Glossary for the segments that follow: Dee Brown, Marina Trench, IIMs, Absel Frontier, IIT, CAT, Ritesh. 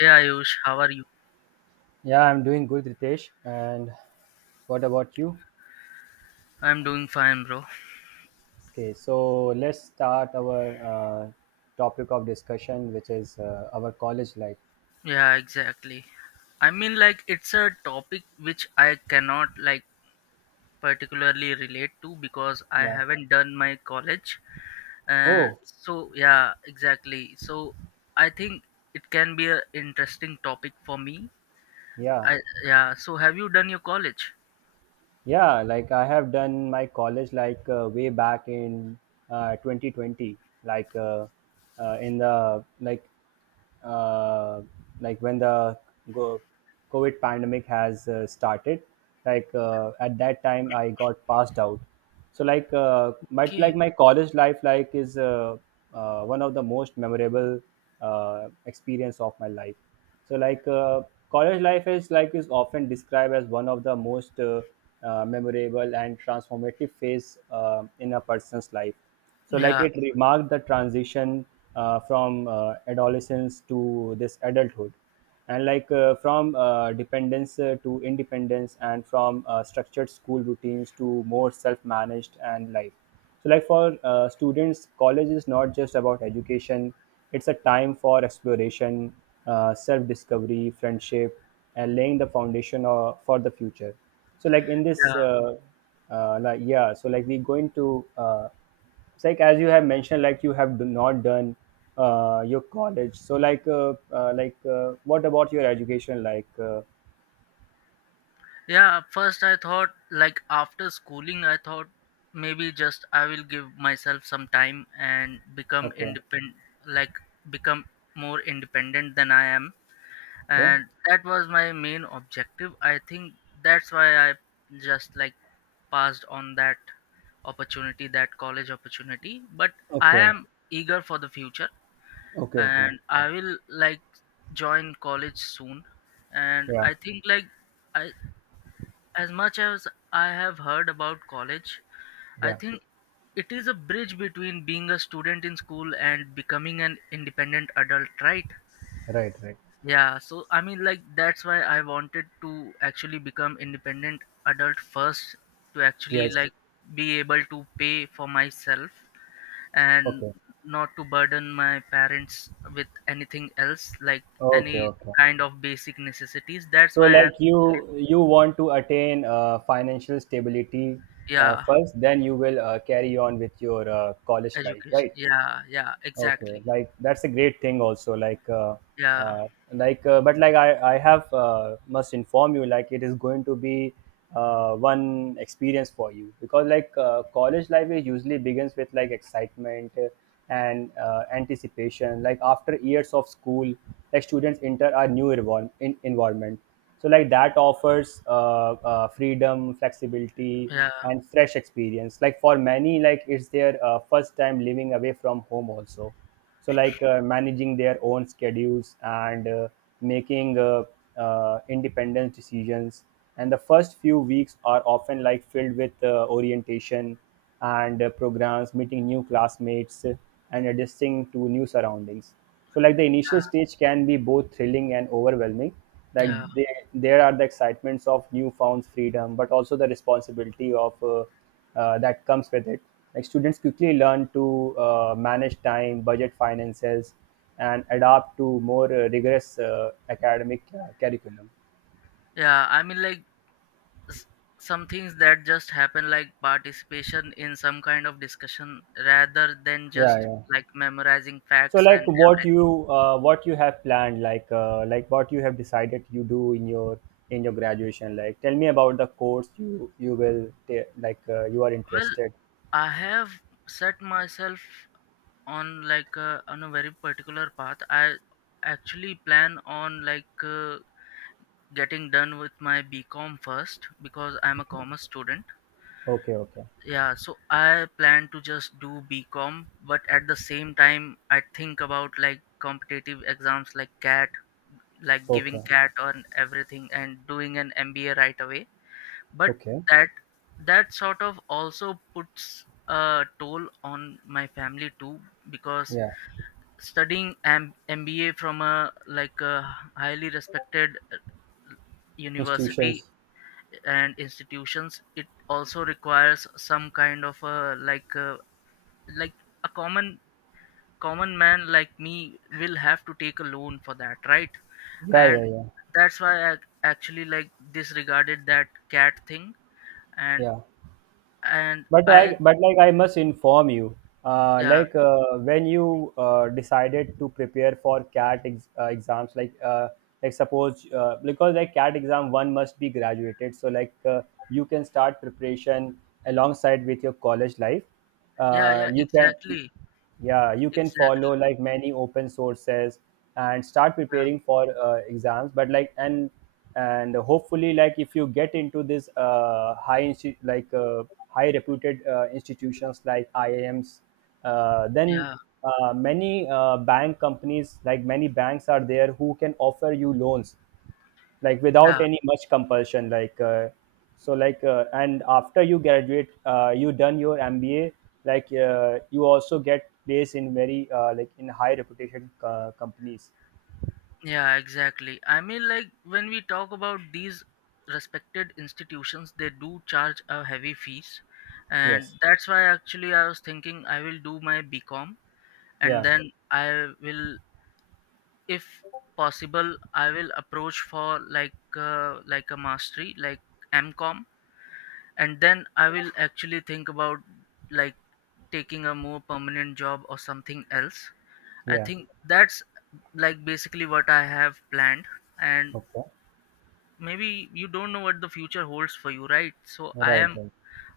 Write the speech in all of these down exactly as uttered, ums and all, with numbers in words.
Yeah, Ayush, how are you? Yeah, I'm doing good, Ritesh. And what about you? I'm doing fine, bro. Okay, so let's start our uh, topic of discussion, which is uh, our college life. Yeah, exactly. I mean, like, it's a topic which I cannot, like, particularly relate to because I Yeah. haven't done my college. And Oh, so, yeah, exactly. So, I think it can be a interesting topic for me. yeah. I, yeah, so have you done your college? Yeah, like I have done my college like uh, way back in uh, twenty twenty, like uh, uh, in the like uh, like when the go- COVID pandemic has uh, started. Like uh, at that time, I got passed out. So like, uh, but Okay. like my college life like is uh, uh, one of the most memorable uh, experience of my life. So, like uh, college life is like is often described as one of the most uh, uh, memorable and transformative phase uh, in a person's life. So, like Yeah, it remarked the transition uh, from uh, adolescence to this adulthood, and like uh, from uh, dependence uh, to independence, and from uh, structured school routines to more self-managed and life. So, like for uh, students, college is not just about education, it's a time for exploration, uh, self discovery, friendship, and laying the foundation uh, for the future. So, like in this, yeah. uh, uh, like, yeah, so like we going to, uh, it's like as you have mentioned, like you have do not done uh, your college. So, like, uh, uh, like uh, what about your education? Like, uh, Yeah, at first I thought like after schooling I thought maybe just I will give myself some time and become Okay, independent like become more independent than I am okay, and that was my main objective. I think that's why I just like passed on that opportunity that college opportunity but I okay, am eager for the future okay, okay, and I will like join college soon and yeah, I think like I as much as I have heard about college, I yeah, think it is a bridge between being a student in school and becoming an independent adult, right? right, right, Yeah, so I mean, like, that's why I wanted to actually become independent adult first to actually, yes, like, be able to pay for myself and okay. not to burden my parents with anything else, like Okay, any okay. kind of basic necessities. That's So why I, like actually- you you want to attain uh, financial stability uh, yeah, first, then you will uh, carry on with your uh, college life, education. right? Yeah, yeah, Okay, exactly. like that's a great thing also. Like, uh, Yeah, uh, like, uh, But like I, I have uh, must inform you. Like, it is going to be uh, one experience for you because like uh, college life is usually begins with like excitement and uh, anticipation. Like after years of school, like students enter a new environment, in environment so like that offers uh, uh, freedom flexibility yeah, and fresh experience like for many like it's their uh, first time living away from home also, so like uh, managing their own schedules and uh, making uh, uh, independent decisions, and the first few weeks are often like filled with uh, orientation and uh, programs meeting new classmates and adjusting to new surroundings. So like the initial stage can be both thrilling and overwhelming, like yeah, they, there are the excitements of newfound freedom but also the responsibility of uh, uh, that comes with it. Like students quickly learn to uh, manage time budget finances and adapt to more uh, rigorous uh, academic uh, curriculum. yeah. I mean, like s- some things that just happen, like participation in some kind of discussion, rather than Yeah, just yeah, like memorizing so facts and like what everything. you uh, what you have planned like uh, like what you have decided you do in your in your graduation, like tell me about the course you you will ta- like uh, you are Well, interested. I have set myself on like uh, on a very particular path. I actually plan on like uh, getting done with my BCom first because I'm a commerce student. Okay, okay, Yeah, so I plan to just do BCom, but at the same time, I think about like competitive exams like CAT, like giving okay, CAT on everything and doing an M B A right away. But okay, that that sort of also puts a toll on my family too because yeah, studying M- MBA from a like a highly respected university institutions, and institutions, it also requires some kind of a like a like a common common man like me will have to take a loan for that, right? yeah, And yeah, yeah, that's why I actually like disregarded that CAT thing and yeah, and but I I but like I must inform you uh, yeah, like uh, when you uh, decided to prepare for cat ex- uh, exams like uh, like suppose uh, because like cat exam one must be graduated, so like uh, you can start preparation alongside with your college life, yeah, uh, yeah, you can, exactly, yeah you can follow exactly, like many open sources and start yeah, preparing for uh, exams but like and and hopefully like if you get into this uh, high insti- like uh, high reputed uh, institutions like iims, uh, then yeah, uh, many uh, bank companies like many banks are there who can offer you loans like without yeah, any much compulsion like uh, so like uh, and after you graduate uh, you done your mba, like uh, you also get placed in very uh, like in high reputation uh, companies. yeah, exactly. I mean, like when we talk about these respected institutions, they do charge a heavy fees, and Yes, that's why actually I was thinking I will do my BCom, and yeah, then I will, if possible, I will approach for like uh, like a mastery like MCom, and then I will actually think about like taking a more permanent job or something else. I yeah, think that's like basically what I have planned, and okay, maybe you don't know what the future holds for you, right? So I right, am, right,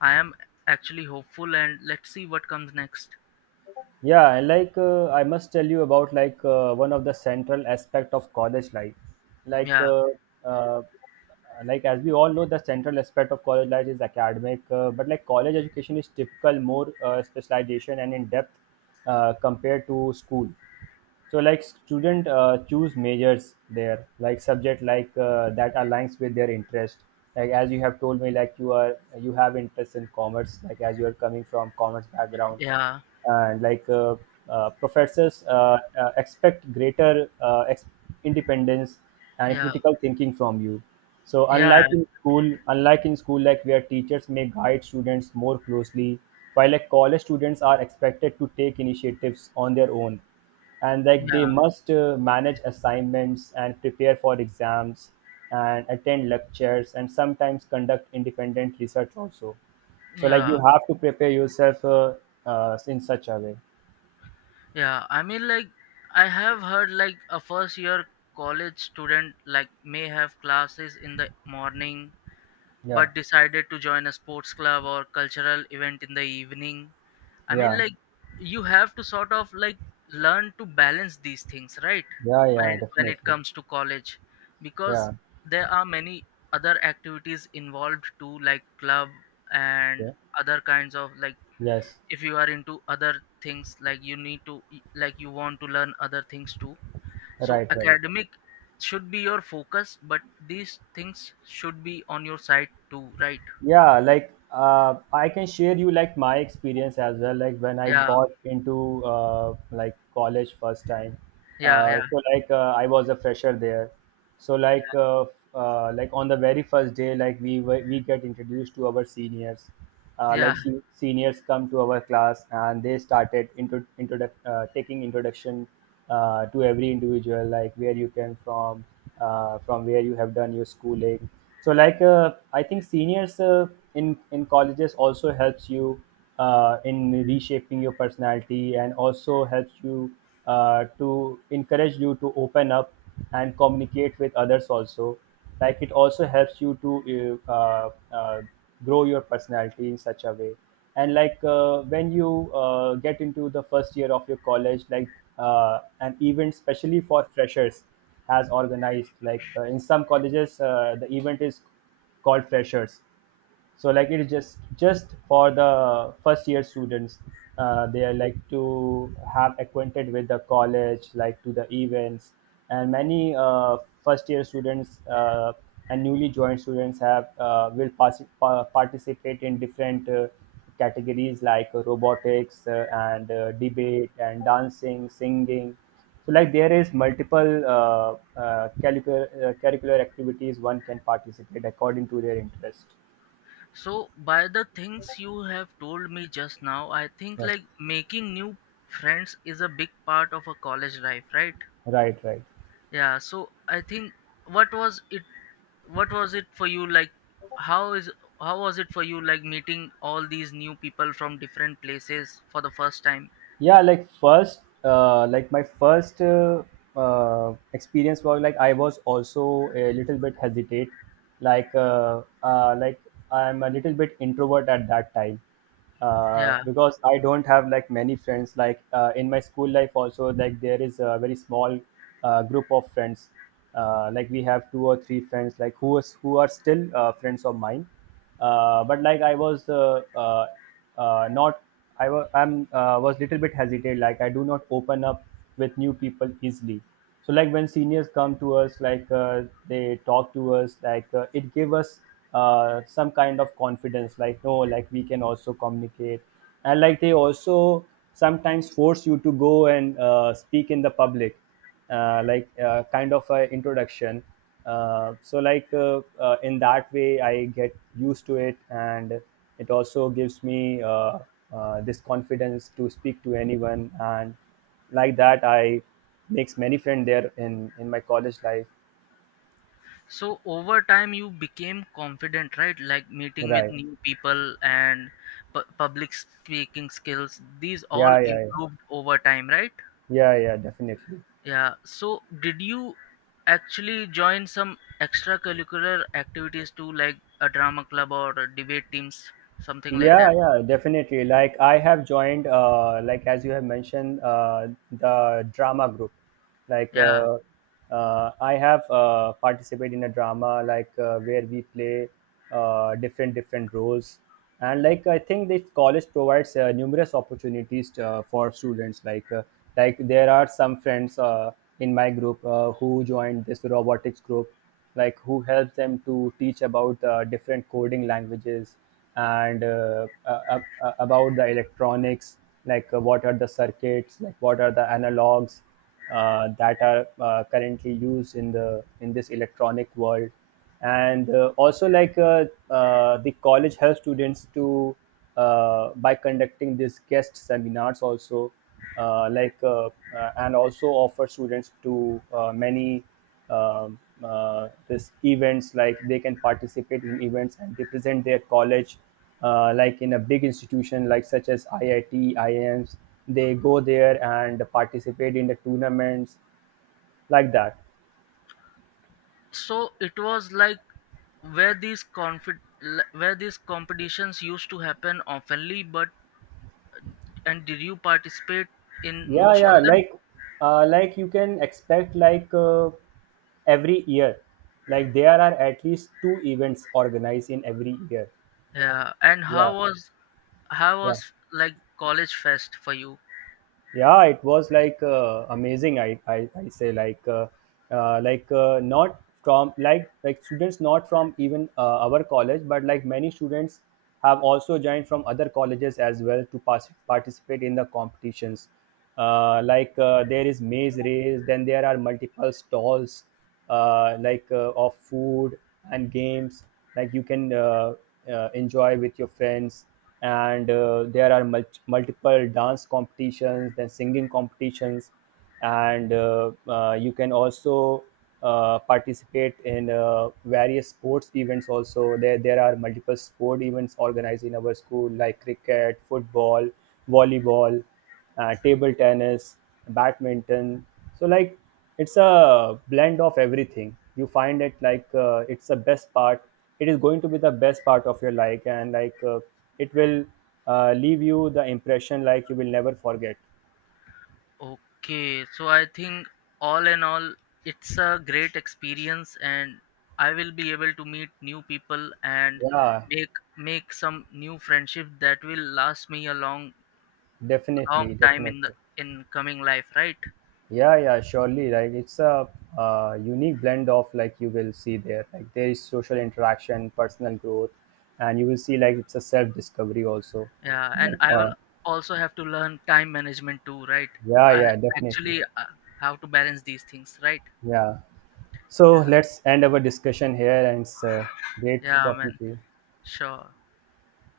I am actually hopeful, and let's see what comes next. yeah. And like uh, I must tell you about like uh, one of the central aspect of college life, like Yeah, uh, uh, like as we all know the central aspect of college life is academic, uh, but like college education is typical more uh, specialization and in depth uh, compared to school. So like student uh, choose majors there like subject like uh, that aligns with their interest, like as you have told me like you are you have interest in commerce, like as you are coming from commerce background. yeah, And like uh, uh, professors uh, uh, expect greater uh, ex- independence and yeah, critical thinking from you. So unlike yeah, in school, unlike in school like where teachers may guide students more closely, while like college students are expected to take initiatives on their own, and like yeah, they must uh, manage assignments and prepare for exams and attend lectures and sometimes conduct independent research also. So like you yeah. have to prepare yourself uh, uh, in such a way. Yeah, I mean, like, I have heard like a first year college student like may have classes in the morning Yeah, but decided to join a sports club or cultural event in the evening. I mean, yeah, like, you have to sort of like learn to balance these things, right? yeah, When yeah, it, when it definitely, comes to college, because yeah, there are many other activities involved too, like club and yeah, other kinds of like, yes, if you are into other things like you need to, like you want to learn other things too, so right, right. academic should be your focus but these things should be on your side too, right? Yeah, like uh, I can share you like my experience as well, like when I Yeah, got into uh, like college first time, yeah, uh, yeah. so like uh, I was a fresher there. So like uh, uh, like on the very first day like we were- we get introduced to our seniors, uh, Yeah, like se- seniors come to our class and they started intro, introdu- uh, taking introduction uh, to every individual like where you came from, uh, from where you have done your schooling. So like uh, I think seniors uh, in in colleges also helps you uh, in reshaping your personality and also helps you uh, to encourage you to open up and communicate with others also. Like it also helps you to uh, uh, uh, grow your personality in such a way. And like uh, when you uh, get into the first year of your college, like uh, an event specially for freshers has organized, like uh, in some colleges uh, the event is called freshers. So like it is just just for the first year students, uh, they are like to have acquainted with the college like to the events. And many uh, first year students uh, and newly joined students have uh, will pass, pa- participate in different uh, categories like robotics uh, and uh, debate and dancing singing. So like there is multiple uh, uh, curricular, uh, curricular activities one can participate according to their interest. so by the things you have told me just now, I think Yeah. like making new friends is a big part of a college life, right? Right, right. Yeah, so I think what was it what was it for you, like how is, how was it for you, like meeting all these new people from different places for the first time? Yeah, like first, uh, like my first uh, uh, experience was like I was also a little bit hesitate, like uh, uh, like I'm a little bit introvert at that time, uh, Yeah, because I don't have like many friends. Like uh, in my school life, also like there is a very small uh, group of friends. Uh, like we have two or three friends, like who is who are still uh, friends of mine. Uh, but like I was uh, uh, uh, not, I was I'm uh, was little bit hesitant. Like I do not open up with new people easily. So like when seniors come to us, like uh, they talk to us, like uh, it gave us uh, some kind of confidence. Like no, like we can also communicate, and like they also sometimes force you to go and uh, speak in the public, uh, like uh, kind of a introduction, uh, so like uh, uh, in that way I get used to it, and it also gives me uh, uh, this confidence to speak to anyone, and like that I makes many friends there in in my college life. so over time you became confident, right? Like meeting with Right, new people and pu- public speaking skills, these all yeah, yeah, yeah, improved over time, right? yeah, yeah, definitely. Yeah, so did you actually join some extracurricular activities too, like a drama club or a debate teams, something like Yeah, that? yeah, definitely. Like I have joined, uh, like as you have mentioned, uh, the drama group. Like Yeah, uh, uh, I have uh, participated in a drama, like uh, where we play uh, different different roles, and like I think this college provides uh, numerous opportunities uh, for students. Like uh, like there are some friends uh, in my group uh, who joined this robotics group, like who helps them to teach about uh, different coding languages, and uh, uh, uh, uh, about the electronics, like uh, what are the circuits, like what are the analogs uh, that are uh, currently used in the in this electronic world. And uh, also like uh, uh, the college helps students to uh, by conducting these guest seminars also, uh, like uh, uh, and also offer students to uh, many um, uh, this events like they can participate in events and represent their college, uh, like in a big institution like such as I I T, I I Ms. They go there and participate in the tournaments like that. so it was like where these confi- l- where these competitions used to happen oftenly but, and did you participate in Yeah, most yeah, of them? like uh, like you can expect like uh, every year, like there are at least two events organized in every year. Yeah, and Yeah, how was how yeah. was like college fest for you? Yeah, it was like uh, amazing. i i, I say like uh, uh, like uh, not from like like students, not from even uh, our college, but like many students have also joined from other colleges as well to pass, participate in the competitions, uh, like uh, there is maze race, then there are multiple stalls uh, like uh, of food and games. Like you can uh, uh, enjoy with your friends, and uh, there are mul- multiple dance competitions, then singing competitions, and uh, uh, you can also uh, participate in uh, various sports events also. there there are multiple sport events organized in our school like cricket, football, volleyball, uh, table tennis, badminton. So like it's a blend of everything. You find it like uh, it's the best part. It is going to be the best part of your life, and like uh, it will uh, leave you the impression like you will never forget. Okay, so I think all in all it's a great experience and I will be able to meet new people and Yeah, make make some new friendship that will last me a long long definitely, time in the definitely. in coming life, right? Yeah, yeah, surely. Like it's a uh, unique blend of like you will see there. Like there is social interaction, personal growth, and you will see like it's a self discovery also. Yeah, and Like I will uh, also have to learn time management too, right? Yeah, I yeah, definitely. actually uh, how to balance these things, right? Yeah. So Yeah, let's end our discussion here, and it's uh, great yeah, talking man. to you. Sure.